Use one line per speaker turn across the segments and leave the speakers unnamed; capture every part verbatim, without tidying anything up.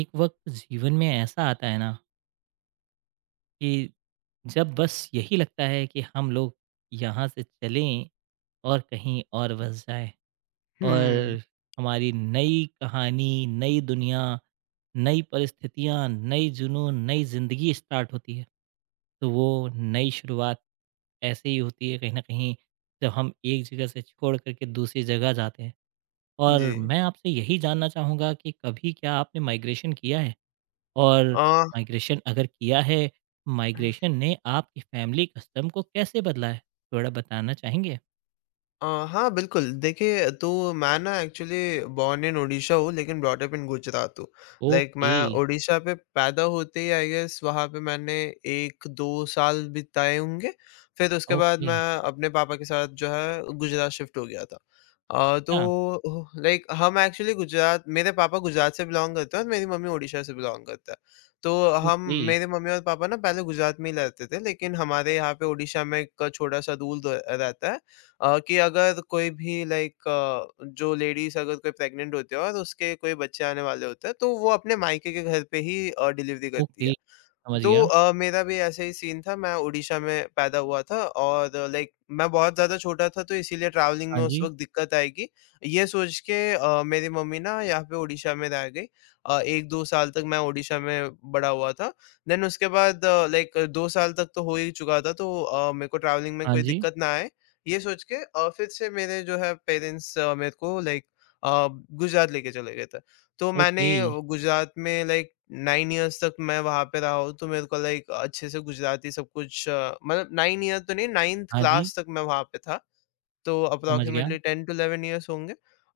एक वक्त जीवन में ऐसा आता है ना कि जब बस यही लगता है कि हम लोग यहाँ से चलें और कहीं और बस जाएं
हुँ,
और हमारी नई कहानी, नई दुनिया, नई परिस्थितियाँ, नई जुनून, नई ज़िंदगी स्टार्ट होती है। तो वो नई शुरुआत ऐसे ही होती है कहीं न कहीं जब हम एक जगह से छोड़ कर के दूसरी जगह जाते हैं। और
जी।
मैं आपसे यही जानना चाहूँगा कि कभी क्या आपने माइग्रेशन किया है? और
अ,
माइग्रेशन अगर किया है,
ह,
माइग्रेशन ने आपकी फैमिली कस्टम को कैसे बदला है? थोड़ा बताना चाहेंगे?
अ, हाँ, बिल्कुल। देखिए, तो मैं ना एक्चुअली बॉर्न इन ओडिशा हूँ लेकिन ब्रॉट अप इन गुजरात हूँ। लाइक
ओके,
मैं ओडिशा पे पैदा होते ही आई गेस वहाँ पे मैंने एक दो साल बिताए होंगे। फिर उसके बाद
ओके।
मैं अपने पापा के साथ जो है गुजरात शिफ्ट हो गया था। अ, तो
अच्छा,
ओह लाइक हम एक्चुअली गुजरात मेरे पापा गुजरात से बिलॉन्ग करते हैं और मेरी मम्मी ओडिशा से बिलॉन्ग करते हैं। तो हम
ओके,
मेरे मम्मी और पापा ना पहले गुजरात में ही रहते थे लेकिन हमारे यहाँ पे ओडिशा में एक छोटा-सा दूर द रहता है अ, कि अगर कोई भी लाइक अ, जो लेडीज़ अगर कोई प्रेग्नेंट होती है और उसके कोई बच्चे आने वाले होते हैं, तो वो अपने मायके के घर पे ही अ, डिलीवरी करती
ओके।
है।
समझ
तो
गया।
अ, मेरा भी ऐसा ही सीन था, मैं उड़ीसा में पैदा हुआ था और लाइक मैं बहुत ज़्यादा छोटा था तो इसीलिए ट्रैवलिंग
हाँ
में उस
जी,
वक़्त दिक्कत आएगी, ये सोच के अ, मेरी मम्मी ना यहाँ पे उड़ीसा में रह गई। अ, एक दो साल तक मैं उड़ीसा में बड़ा हुआ था। देन उसके बाद लाइक दो साल तक तो हो ही चुका था तो अ, मेरे को ट्रैवलिंग में
हाँ
कोई
जी,
दिक्कत ना आए, ये सोच के अ, फिर से मेरे जो है पेरेंट्स अ, मेरे को लाइक अ, गुजरात लेके चले गए थे। तो
ओके।
मैंने गुजरात में लाइक नाइन इयर्स तक मैं वहाँ पे रहा हूँ, तो मेरे को लाइक अच्छे से गुजराती सब कुछ अ, मतलब नाइन ईयर तो नहीं नाइंथ
हाँ जी,
क्लास तक मैं वहाँ पे था। तो
समझ गया।
Approximately ten to eleven years होंगे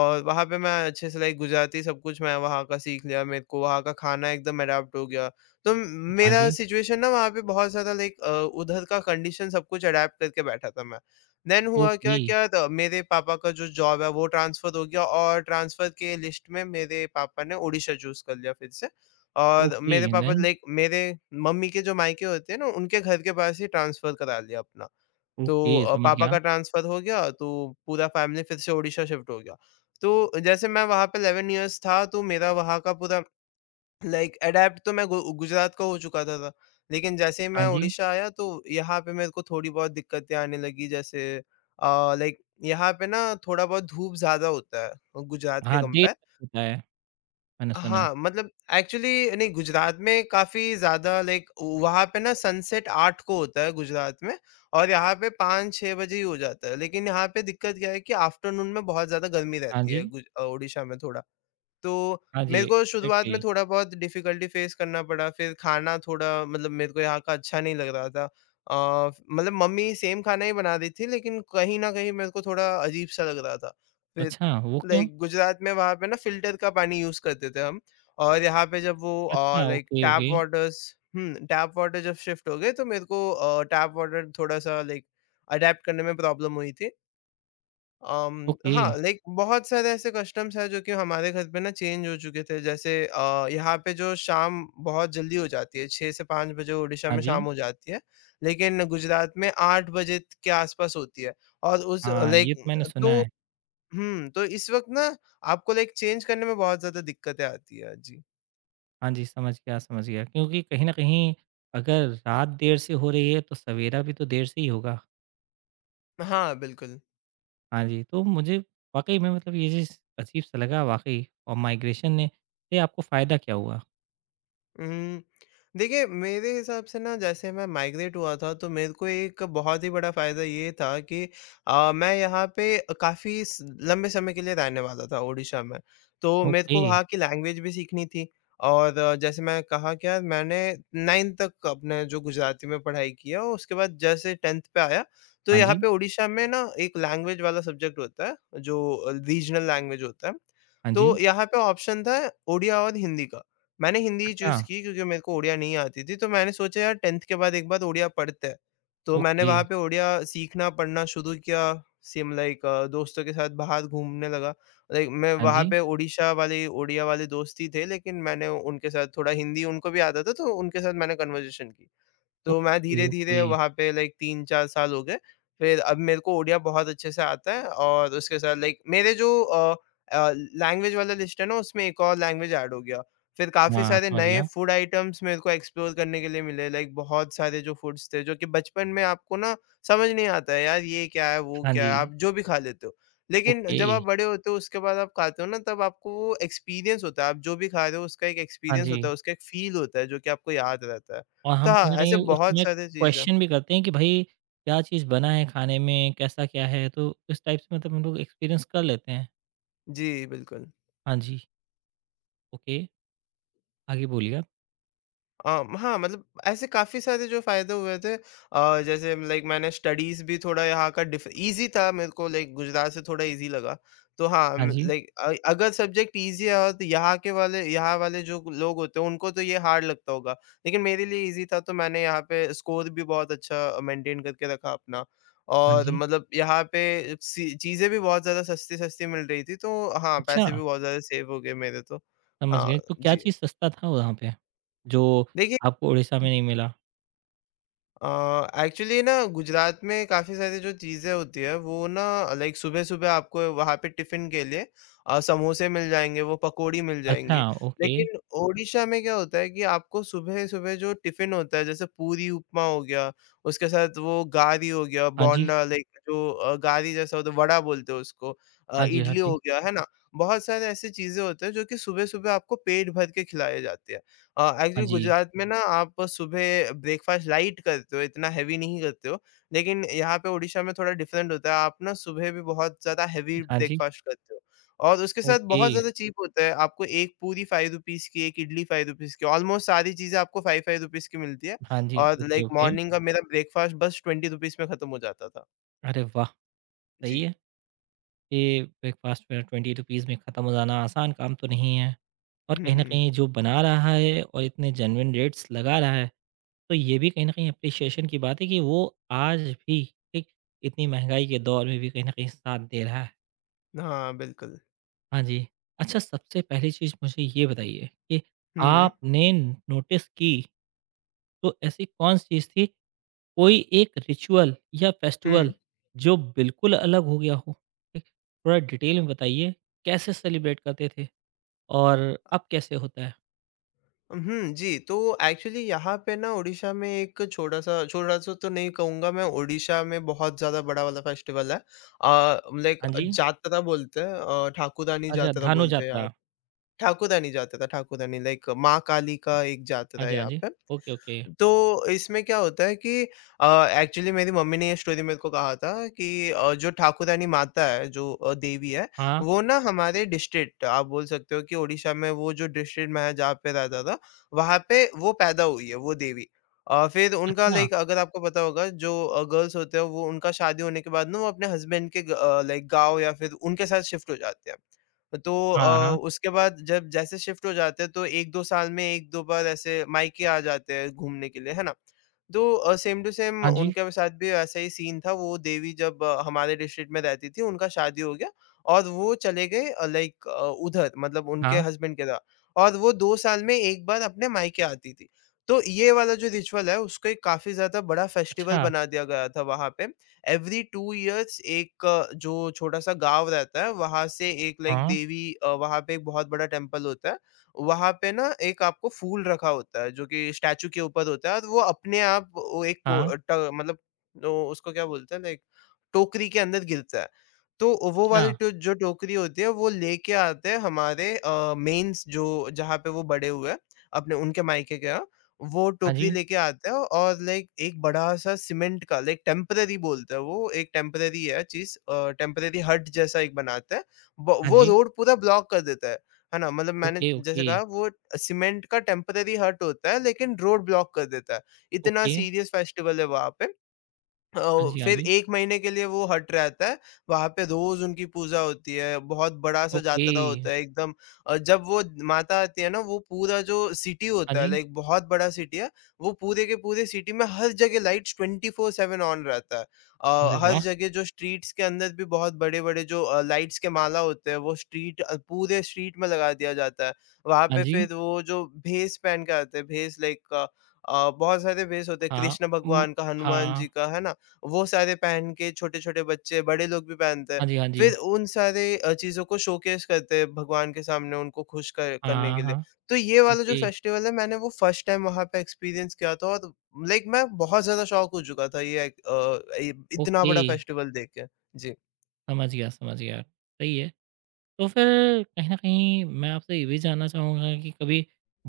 और वहाँ पे मैं अच्छे से लाइक गुजराती सब कुछ मैं वहाँ का सीख लिया, मेरे को वहाँ का खाना एकदम अडॉप्ट हो गया। तो म-
हाँ
मेरा
जी,
सिचुएशन ना वहाँ पे बहुत ज़्यादा लाइक अ, उधर का कंडीशन सब कुछ अडॉप्ट करके बैठा था मैं। देन हुआ क्या
ओके,
क्या त मेरे पापा का जो जॉब है वो ट्रांसफ़र हो गया और ट्रांसफ़र के लिस्ट में मेरे पापा ने ओडिशा चूज़ कर लिया फिर से। और
ओके
मेरे
एंड
पापा
देन?
लाइक मेरे मम्मी के जो मायके होते हैं ना, उनके घर के पास ही ट्रांसफ़र करा लिया अपना। तो
ओके,
अ,
समझ
पापा
गया।
का ट्रांसफ़र हो गया तो पूरा फ़ैमिली फिर से ओडिशा शिफ्ट हो गया। तो जैसे मैं वहाँ पे इलेवन इयर्स था तो मेरा वहाँ का पूरा लाइक अडैप्ट तो मैं गु गुजरात का हो चुका था था। लेकिन जैसे ही
हाँ
मैं
जी,
ओडिशा आया तो यहाँ पे मेरे को थोड़ी बहुत दिक्कतें आने लगी जैसे अ, लाइक यहाँ पे ना थोड़ा बहुत धूप ज़्यादा होता है गुजरात के
हाँ, देर
कंपेयर।
तक होता है, मैंने सुना है।
हाँ, मतलब एक्चुअली नहीं गुजरात में काफ़ी ज़्यादा लाइक वहाँ पे ना सनसेट आठ को होता है गुजरात में और यहाँ पे पांच छह बजे ही हो जाता है। लेकिन यहाँ पे दिक्कत क्या है कि आफ्टरनून में बहुत ज़्यादा गर्मी
हाँ
रहती है
जी,
गुज अ, ओडिशा में थोड़ा। तो
हाँ जी,
मेरे को शुरुआत में
एग्ज़ैक्टली।
थोड़ा-बहुत डिफ़िकल्टी फ़ेस करना पड़ा, फिर खाना थोड़ा मतलब मेरे को यहाँ का अच्छा नहीं लग रहा था। अ, मतलब मम्मी सेम खाना ही बना रही थी, लेकिन कहीं न कहीं मेरे को थोड़ा अजीब-सा लग रहा था। फिर
अच्छा, वो क्यों?
लाइक गुजरात में वहाँ पे ना फ़िल्टर का पानी यूज़ करते थे हम और यहाँ पे जब वो अ,
अच्छा,
like
okay,
tap
okay,
waters हुँ, टैप वाटर जब शिफ़्ट हो गए, तो मेरे को अ, टैप वाटर थोड़ा-सा लाइक अडैप्ट करने में प्रॉब्लम हुई थी। अम,
ओके।
हाँ, लाइक बहुत सारे ऐसे कस्टम्स हैं जो कि हमारे घर पे ना चेंज हो चुके थे। जैसे अ, यहाँ पे जो शाम बहुत जल्दी हो जाती है, छह से पांच बजे ओडिशा
हाँ
में शाम
जी,
हो जाती है, लेकिन गुजरात में आठ बजे के आसपास होती है और उस
हाँ, ये
लाइक
तो मैंने सुना
तो
है।
हुँ, तो इस वक़्त ना आपको लाइक चेंज करने में बहुत ज़्यादा दिक्कतें आती है। जी।
हाँ जी, समझ गया, समझ गया। क्योंकि कहीं न कहीं अगर रात देर से हो रही है, तो सवेरा भी तो देर से ही होगा।
हाँ, बिल्कुल।
हाँ जी, तो मुझे वाक़ई में मतलब ये चीज़ अजीब-सा लगा वाक़ई और माइग्रेशन ने से आपको फ़ायदा क्या हुआ?
उम, देखिए मेरे हिसाब से ना जैसे मैं माइग्रेट हुआ था तो मेरे को एक बहुत ही बड़ा फ़ायदा ये था कि अ, मैं यहाँ पे काफ़ी स लंबे समय के लिए रहने वाला था ओडिशा में। तो मेरे
ओके।
को वहाँ की लैंग्वेज भी सीखनी थी और आ, जैसे मैं कहा क्या मैंने नाइंथ तक अपने जो गुजराती में पढ़ाई किया और उसके बाद जैसे टेन्थ पे आया तो
हाँ
यहाँ
जी,
पे ओडिशा में ना एक लैंग्वेज वाला सब्जेक्ट होता है जो रीजनल लैंग्वेज होता है।
हाँ
तो
जी।
यहाँ पे ऑप्शन था ओडिया और हिंदी का। मैंने हिंदी
अच्छा,
चूज़ की क्योंकि मेरे को ओडिया नहीं आती थी, तो मैंने सोचा यार टेन्थ के बाद एक बार ओडिया पढ़ते हैं। तो मैंने
ओके।
वहाँ पे ओडिया सीखना, पढ़ना शुरू किया, सेम लाइक दोस्तों के साथ बाहर घूमने लगा। लाइक मैं
हाँ
वहाँ
जी।
पे ओडिशा वाले ओडिया वाले दोस्त ही थे, लेकिन मैंने उनके साथ थोड़ा हिंदी उनको भी आता था, तो उनके साथ मैंने कन्वर्सेशन की। तो मैं
ओके, ओके।
धीरे-धीरे वहाँ पे लाइक तीन चार साल हो गए। फिर अब मेरे को ओडिया बहुत अच्छे से आता है और उसके साथ लाइक मेरे जो अ अ, लैंग्वेज वाला लिस्ट है ना उसमें एक और लैंग्वेज ऐड हो गया। फिर काफ़ी
हाँ,
सारे
समझ
नए
गया।
फूड आइटम्स मेरे को एक्सप्लोर करने के लिए मिले लाइक बहुत सारे जो फूड्स थे जो कि बचपन में आपको ना समझ नहीं आता है यार ये क्या है, वो
हाँ
क्या
जी,
है, आप जो भी खा लेते हो। लेकिन
ओके।
जब आप बड़े होते हो उसके बाद आप खाते हो ना तब आपको वो एक्सपीरियंस होता है। आप जो भी खा रहे हो उसका एक
हाँ
एक्सपीरियंस
जी।
होता है, उसका एक फ़ील होता है जो कि आपको याद रहता है।
और
तो
हम
हाँ,
कहीं न कहीं
ऐसे बहुत
उसमें
सारे चीज़ हैं।
क्वेश्चन भी करते हैं कि भई क्या चीज़ बना है खाने में, कैसा क्या है? तो इस टाइप से मतलब हम लोग एक्सपीरियंस कर लेते हैं।
जी, बिल्कुल।
हाँ जी, ओके, आगे बोलिए आप।
अम, हाँ, मतलब ऐसे काफ़ी सारे जो फ़ायदे हुए थे अ, जैसे लाइक मैंने स्टडीज़ भी थोड़ा यहाँ का डिफ ईज़ी था मेरे को लाइक गुजरात से थोड़ा ईज़ी लगा। तो हाँ,
हाँ
म
जी,
लाइक अ, अगर सब्जेक्ट ईज़ी है और तो यहाँ के वाले यहाँ वाले जो लोग होते हैं उनको तो ये हार्ड लगता होगा। लेकिन मेरे लिए ईज़ी था तो मैंने यहाँ पे स्कोर भी बहुत अच्छा मेंटेन करके रखा अपना।
हाँ
और
जी।
मतलब यहाँ पे सी चीज़ें भी बहुत ज़्यादा सस्ती-सस्ती मिल रही थी तो हाँ,
अच्छा,
पैसे भी बहुत ज़्यादा सेव हो गए मेरे तो।
समझ
हाँ,
गए, तो क्या
जी।
चीज़ सस्ता था वहाँ पे, जो
देखिए
आपको उड़ीसा में नहीं मिला?
एक्चुअली ना गुजरात में काफ़ी सारी जो चीज़ें होती है वो ना लाइक सुबह सुबह आपको वहाँ पे टिफ़िन के लिए अ, समोसे मिल जाएँगे, वो पकौड़ी मिल
अच्छा,
जाएँगी।
ओके,
लेकिन ओडिशा में क्या होता है कि आपको सुबह-सुबह जो टिफ़िन होता है जैसे पूरी उपमा हो गया, उसके साथ वो गारी हो गया,
हाँ जी,
बोंडा लाइक जो अ, गारी जैसा होता है वड़ा बोलते हैं उसको अ,
हाँ जी, हाँ
इडली हो
जी,
गया, है ना? बहुत सारे ऐसी चीज़ें होते हैं जो कि सुबह-सुबह आपको पेट भर के खिलाए जाते हैं। अ,
हाँ
एक्चुअली
जी,
गुजरात में ना आप सुबह ब्रेकफास्ट लाइट करते हो, इतना हेवी नहीं करते हो। लेकिन यहाँ पे ओडिशा में थोड़ा डिफरेंट होता है, आप ना सुबह भी बहुत ज़्यादा हेवी
हाँ जी,
ब्रेकफास्ट करते हो और उसके साथ
ओके,
बहुत ज़्यादा चीप होता है। आपको एक पूरी ₹पांच की, एक इडली ₹पांच की, ऑलमोस्ट सारी चीज़ें आपको ₹पांच पांच की मिलती है
हाँ जी,
और
ओके,
लाइक
ओके।
मॉर्निंग का मेरा ब्रेकफास्ट बस ₹बीस में खत्म हो जाता था।
अरे वाह!
जी।
सही है, ये ब्रेकफ़ास्ट में ₹बीस रुपये में ख़त्म हो जाना आसान काम तो नहीं है और कहीं न
हुँ।
कहीं जो बना रहा है और इतने जेन्युइन रेट्स लगा रहा है तो ये भी कहीं न कहीं एप्रिसिएशन की बात है कि वो आज भी ठीक इतनी महँगाई के दौर में भी कहीं न कहीं साथ दे रहा है।
हाँ, बिल्कुल।
हाँ जी। अच्छा सबसे पहली चीज़ मुझे ये बताइए कि
हुँ,
आपने नोटिस की तो ऐसी कौन सी चीज़ थी कोई एक रिचुअल या फेस्टिवल
हुँ।
जो बिल्कुल अलग हो गया हो? ठीक, थोड़ा डिटेल में बताइए कैसे सेलिब्रेट करते थे और अब कैसे होता है?
हुँ, जी, तो एक्चुअली यहाँ पे ना ओडिशा में एक छोटा-सा छोटा-सा तो नहीं कहूँगा मैं, ओडिशा में बहुत ज़्यादा बड़ा वाला फेस्टिवल है। अ, लाइक
हाँ जी।
जातरा बोलते हैं अ, ठाकुरदानी
अच्छा
जातरा
धानु
बोलते हैं यहाँ।
यात्रा।
ठाकुरदानी जातरा, ठाकुरदानी लाइक माँ काली का एक
हाँ
जातरा
जी,
है
हाँ
यहाँ
जी।
पे।
Okay, okay.
तो इसमें क्या होता है कि अ, एक्चुअली मेरी मम्मी ने ये स्टोरी मेरे को कहा था कि अ, जो ठाकुरानी माता है, जो अ, देवी है,
हाँ।
वो ना हमारे डिस्ट्रिक्ट आप बोल सकते हो कि ओडिशा में वो जो डिस्ट्रिक्ट मैं जहाँ पे रहता था, वहाँ पे वो पैदा हुई है, वो देवी। अ, फिर उनका
अच्छा।
लाइक अगर आपको पता होगा जो अ, गर्ल्स होते हैं वो उनका शादी होने के बाद ना वो अपने हस्बैंड के ग अ, लाइक गाँव या फिर उनके साथ शिफ्ट हो जाते हैं। तो
हाँ,
अ,
हाँ।
उसके बाद जब जैसे शिफ्ट हो जाते हैं तो एक दो साल में एक दो बार ऐसे मायके आ जाते हैं घूमने के लिए, है ना? तो अ, सेम टू सेम
हाँ जी।
उनके साथ भी ऐसा ही सीन था। वो देवी जब अ, हमारे डिस्ट्रिक्ट में रहती थी, उनका शादी हो गया और वो चले गए, अ, लाइक अ, उधर मतलब उनके
हाँ।
हस्बैंड के साथ, और वो दो साल में एक बार अपने मायके आती थी। तो ये वाला जो रिचुअल है उसको एक काफ़ी ज़्यादा बड़ा फेस्टिवल
अच्छा,
बना दिया गया था वहाँ पे। एवरी टू इयर्स, एक अ, जो छोटा-सा गाँव रहता है, वहाँ से एक लाइक
हाँ,
देवी, अ, वहाँ पे एक बहुत बड़ा टेम्पल होता है। वहाँ पे ना एक आपको फूल रखा होता है, जो कि स्टैच्यू के ऊपर होता है और वो अपने आप वो एक को
हाँ,
ट मतलब वो उसको क्या बोलते हैं, लाइक टोकरी के अंदर गिरता है। तो वो
अच्छा,
वाली टो जो टोकरी होती है, वो लेके आते हैं हमारे अ, मेंस जो जहाँ पे वो बड़े हुए हैं, अपने उनके मायके के यहाँ। वो
हाँ
टोकरी
जी,
लेके आता है और लाइक एक बड़ा-सा सीमेंट का, लाइक टेम्परेरी बोलते हैं वो, एक टेम्परेरी है चीज़, अ, टेम्परेरी हट जैसा एक बनाता है। ब
हाँ
वो
जी,
रोड पूरा ब्लॉक कर देता है। है ना? मतलब मैंने
ओके,
जैसे
ओके,
कहा वो सीमेंट का टेम्परेरी हट होता है लेकिन रोड ब्लॉक कर देता है। इतना
ओके,
सीरियस फेस्टिवल है वहाँ पे।
हाँ
अ,
जी, हाँ
फिर
जी,
एक महीने के लिए वो हट रहता है, वहाँ पे रोज़ उनकी पूजा होती है, बहुत बड़ा-सा
ओके,
जातरा होता है एकदम। अ, जब वो माता आती है ना, वो पूरा जो सिटी
हाँ
होता है
जी,
लाइक बहुत बड़ा सिटी है, वो पूरे के पूरे सिटी में हर जगह lights twenty four by seven on रहता है।
अरे
अ, हर
वाह!
जगह जो स्ट्रीट्स के अंदर भी बहुत बड़े-बड़े जो अ, लाइट्स के माला होते हैं, वो स्ट्रीट अ, पूरे स्ट्रीट में लगा दिया जाता है। वहाँ
हाँ
पे
जी,
फिर वो जो भेष पहन के आते हैं, भेष लाइक, अ, बहुत सारे भेष होते हैं,
हाँ,
कृष्ण
उम,
भगवान का, हनुमान
हाँ,
जी का, है ना? वो सारे पहन के छोटे-छोटे बच्चे, बड़े लोग भी पहनते हैं।
हाँ जी, हाँ जी,
फिर उन सारे अ, चीज़ों को शोकेस करते हैं भगवान के सामने उनको खुश कर करने
हाँ,
के लिए।
हाँ,
तो ये वाला जो
ओके,
फेस्टिवल है मैंने वो फर्स्ट टाइम वहाँ पे एक्सपीरियंस किया था, और लाइक मैं बहुत ज़्यादा शॉक हो चुका था ये अ, इ इतना
ओके,
बड़ा फेस्टिवल देख के। जी।
समझ गया, समझ गया, सही है। तो फिर कहीं न कहीं मैं आपसे ये भी जानना चाहूँगा कि कभी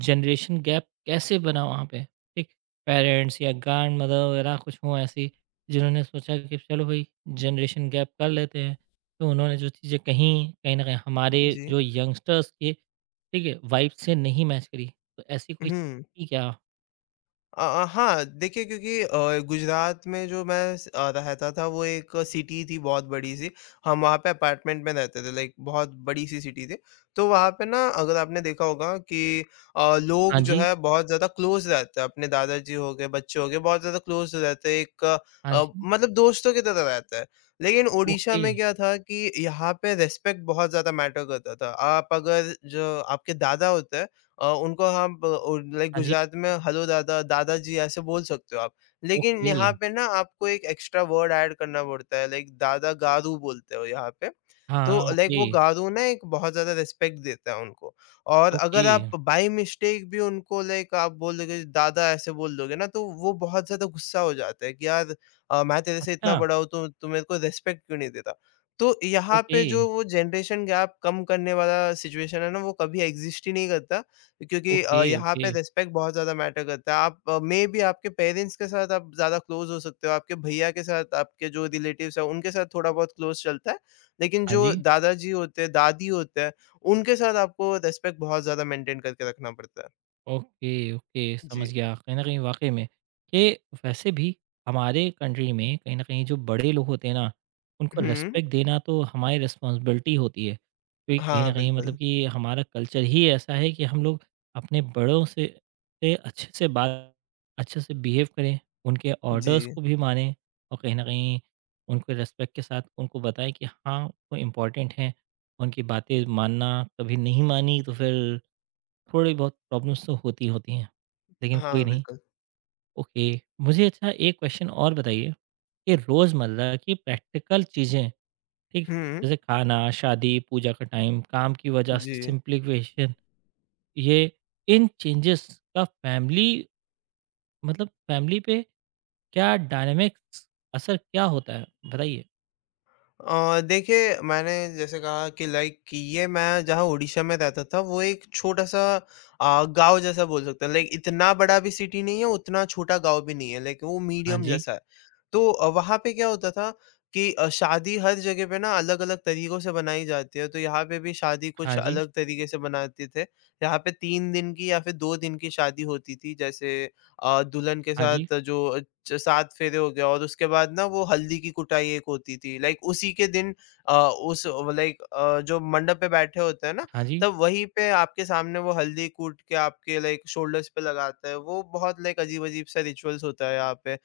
जनरेशन गैप कैसे बना वहाँ पे? ठीक, पेरेंट्स या ग्रैंडमदर वगैरह कुछ हों ऐसी, जिन्होंने सोचा कि चलो भई जनरेशन गैप कर लेते हैं। तो उन्होंने जो चीज़ें कहीं, कहीं न कहीं हमारे
जी।
जो यंगस्टर्स के ठीक है, वाइब से नहीं मैच करी। तो ऐसी कोई
हुँ।
चीज़ थी क्या?
अ अ, हाँ, देखिए क्योंकि अ, गुजरात में जो मैं स अ, रहता था वो एक सिटी थी बहुत बड़ी-सी। हम वहाँ पे अपार्टमेंट में रहते थे, लाइक बहुत बड़ी-सी सिटी थी। तो वहाँ पे ना अगर आपने देखा होगा कि अ,
हाँ
लोग जो
जी,
है बहुत ज़्यादा क्लोज़ रहते हैं। अपने दादाजी हो गए, बच्चे हो गए बहुत ज़्यादा क्लोज़ रहते हैं एक, अ,
हाँ
अ,
जी,
मतलब दोस्तों की तरह रहते हैं। लेकिन ओडिशा
ओके,
में क्या था कि यहाँ पे रिस्पेक्ट बहुत ज़्यादा मैटर करता था। आप अगर जो आपके दादा होते हैं, अ, उनको हम ब लाइक
हाँ जी,
गुजरात में हेलो दादा, दादा जी ऐसे बोल सकते हो आप। लेकिन
ओके,
यहाँ पे ना आपको एक एक्स्ट्रा वर्ड ऐड करना पड़ता है, लाइक दादा गारू बोलते हो यहाँ पे। तो
हाँ, हाँ,
लाइक वो
ओके,
गारू ना एक बहुत ज़्यादा रिस्पेक्ट देता है उनको, और
ओके,
अगर आप बाय मिस्टेक भी उनको लाइक आप बोल दोगे दादा ऐसे बोल दोगे ना तो वो बहुत ज़्यादा गुस्सा हो जाता है कि यार, अ, मैं तेरे से इतना
अच्छा,
बड़ा हूँ तो तू मेरे को रिस्पेक्ट क्यों नहीं देता? तो यहाँ
ओके,
पे जो वो जनरेशन गैप कम करने वाला सिचुएशन है ना वो कभी एग्ज़िस्ट ही नहीं करता, क्योंकि
ओके,
अ, यहाँ पे
ओके,
रिस्पेक्ट बहुत ज़्यादा मैटर करता है। आप, अ, मेबी आपके पेरेंट्स के साथ आप ज़्यादा क्लोज़ हो सकते हो, आपके भैया के साथ, आपके जो रिलेटिव्स हैं उनके साथ थोड़ा बहुत क्लोज़ चलता है। लेकिन
हाँ
जो
जी।
दादाजी होते हैं, दादी होते हैं, उनके साथ आपको रिस्पेक्ट बहुत ज़्यादा मेंटेन करके रखना पड़ता है।
ओके, ओके,
जी।
समझ गया। कहीं न कहीं वाक़ई में ये वैसे भी हमारे कंट्री में कहीं न कहीं जो बड़े लोग होते हैं ना, उनको
हुँ।
रिस्पेक्ट देना तो हमारी रिस्पॉन्सिबिलिटी होती है। क्योंकि कहीं
हाँ,
न कहीं मतलब
बिल्कुल।
कि हमारा कल्चर ही ऐसा है कि हम लोग अपने बड़ों से से अच्छे से बात अच्छे से बिहेव करें, उनके
जी।
ऑर्डर्स को भी मानें और कहीं न कहीं उनको रिस्पेक्ट के साथ उनको बताएँ कि हाँ, वो इम्पोर्टेंट हैं, उनकी बातें मानना। कभी नहीं मानी तो फिर थोड़ी बहुत प्रॉब्लम्स तो होती होती हैं, लेकिन कोई
हाँ,
नहीं
बिल्कुल।
ओके। मुझे अच्छा एक क्वेश्चन और बताइए कि रोज़मर्रा की प्रैक्टिकल चीज़ें, ठीक?
हुँ,
जैसे खाना, शादी, पूजा का टाइम, काम की वजह से
जी।
सिम्प्लीफिकेशन ये इन चेंजेस का फैमिली मतलब फैमिली पे क्या डायनामिक्स असर क्या होता है? बताइए।
अ, देखिए, मैंने जैसे कहा कि लाइक कि ये मैं जहाँ उड़ीसा में रहता था वो एक छोटा-सा, अ, गाँव जैसा बोल सकते हैं। लाइक इतना बड़ा भी सिटी नहीं है, उतना छोटा गाँव भी नहीं है, लाइक वो
हाँ
मीडियम
जी,
जैसा है। तो अ, वहाँ पे क्या होता था कि अ, शादी हर जगह पे ना अलग-अलग तरीकों से बनाई जाती है, तो यहाँ पे भी शादी
हाँ
कुछ
जी,
अलग तरीके से बनाते थे। यहाँ पे तीन दिन की या फिर दो दिन की शादी होती थी जैसे, अ, दुल्हन के
हाँ जी,
साथ जो च सात फेरे हो गया और उसके बाद ना वो हल्दी की कुटाई एक होती थी। लाइक उसी के दिन, अ, उस लाइक अ, जो मंडप पे बैठे होते हैं ना,
हाँ जी,
तब वहीं पे आपके सामने वो हल्दी कूट के आपके लाइक शोल्डर्स पे लगाता है। वो बहुत लाइक अजीब-अजीब सा रिचुअल्स होता है यहाँ पे।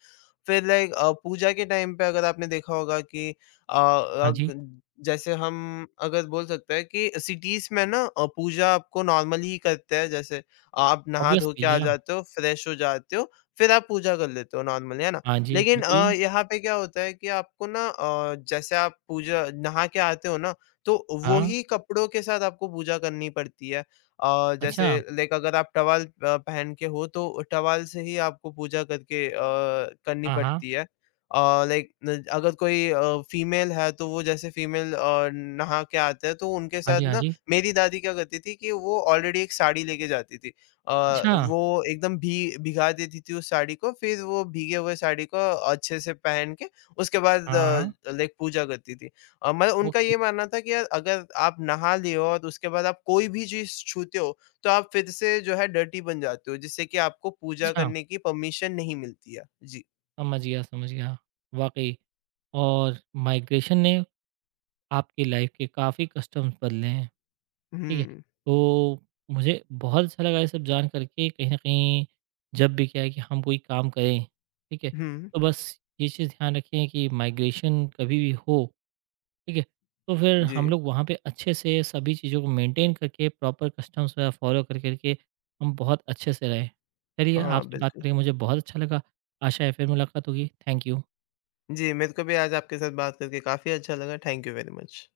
फिर लाइक अ, पूजा के टाइम पे अगर आपने देखा होगा कि अ
हाँ
अ,
जी।
ग जैसे हम अगर बोल सकते हैं कि सिटीज़ में ना अ, पूजा आपको नॉर्मली ही करते हैं, जैसे आप नहा धो के
ऑब्वियसली
आ
या
जाते हो, फ्रेश हो जाते हो, फिर आप पूजा कर लेते हो नॉर्मली, है ना?
हाँ जी,
लेकिन अ,
बिल्कुल।
यहाँ पे क्या होता है कि आपको ना, अ, जैसे आप पूजा नहा के आते हो ना, तो वो
हाँ,
ही कपड़ों के साथ आपको पूजा करनी पड़ती है। अ,
अच्छा।
जैसे लाइक अगर आप टॉवल अ, पहन के हो, तो टॉवल से ही आपको पूजा करके, अ, करनी
हाँ, हाँ।
पड़ती है। अ, लाइक न अगर कोई अ, फीमेल है, तो वो जैसे फीमेल अ, नहा के आते हैं, तो उनके
हाँ
साथ
जी, हाँ
ना
जी।
मेरी दादी क्या करती थी कि वो ऑलरेडी एक साड़ी लेके जाती थी। अ,
अच्छा,
वो एकदम भी भिगा देती थी उस साड़ी को, फिर वो भीगे हुए साड़ी को अच्छे से पहन के उसके बाद
हाँ, हाँ।
अ, लाइक पूजा करती थी। अ, मतलब उनका
ओके,
ये मानना था कि यार अगर आप नहा लिए हो और उसके बाद आप कोई भी चीज़ छूते हो, तो आप फिर से जो है डर्टी बन जाते हो, जिससे कि आपको पूजा
अच्छा,
करने की परमिशन नहीं मिलती है। जी।
समझ गया, समझ गया। वाक़ई और माइग्रेशन ने आपकी लाइफ़ के काफ़ी कस्टम्स बदले हैं, ठीक है?
हुँ।
तो मुझे बहुत अच्छा लगा ये सब जान कर के कहीं न कहीं जब भी क्या है कि हम कोई काम करें, ठीक है?
हुँ।
तो बस ये चीज़ ध्यान रखें कि माइग्रेशन कभी भी हो ठीक है? तो फिर हम
जी।
लोग वहाँ पे अच्छे से सभी चीज़ों को मेंटेन करके प्रॉपर कस्टम्स वगैरह फॉलो कर कर के हम बहुत अच्छे से रहे। चलिए
हाँ,
आपसे बात
बिल्कुल।
करके मुझे बहुत अच्छा लगा। आशा है फिर मुलाकात होगी। Thank you.
जी, मेरे को भी आज आपके साथ बात करके काफ़ी अच्छा लगा। Thank you very much.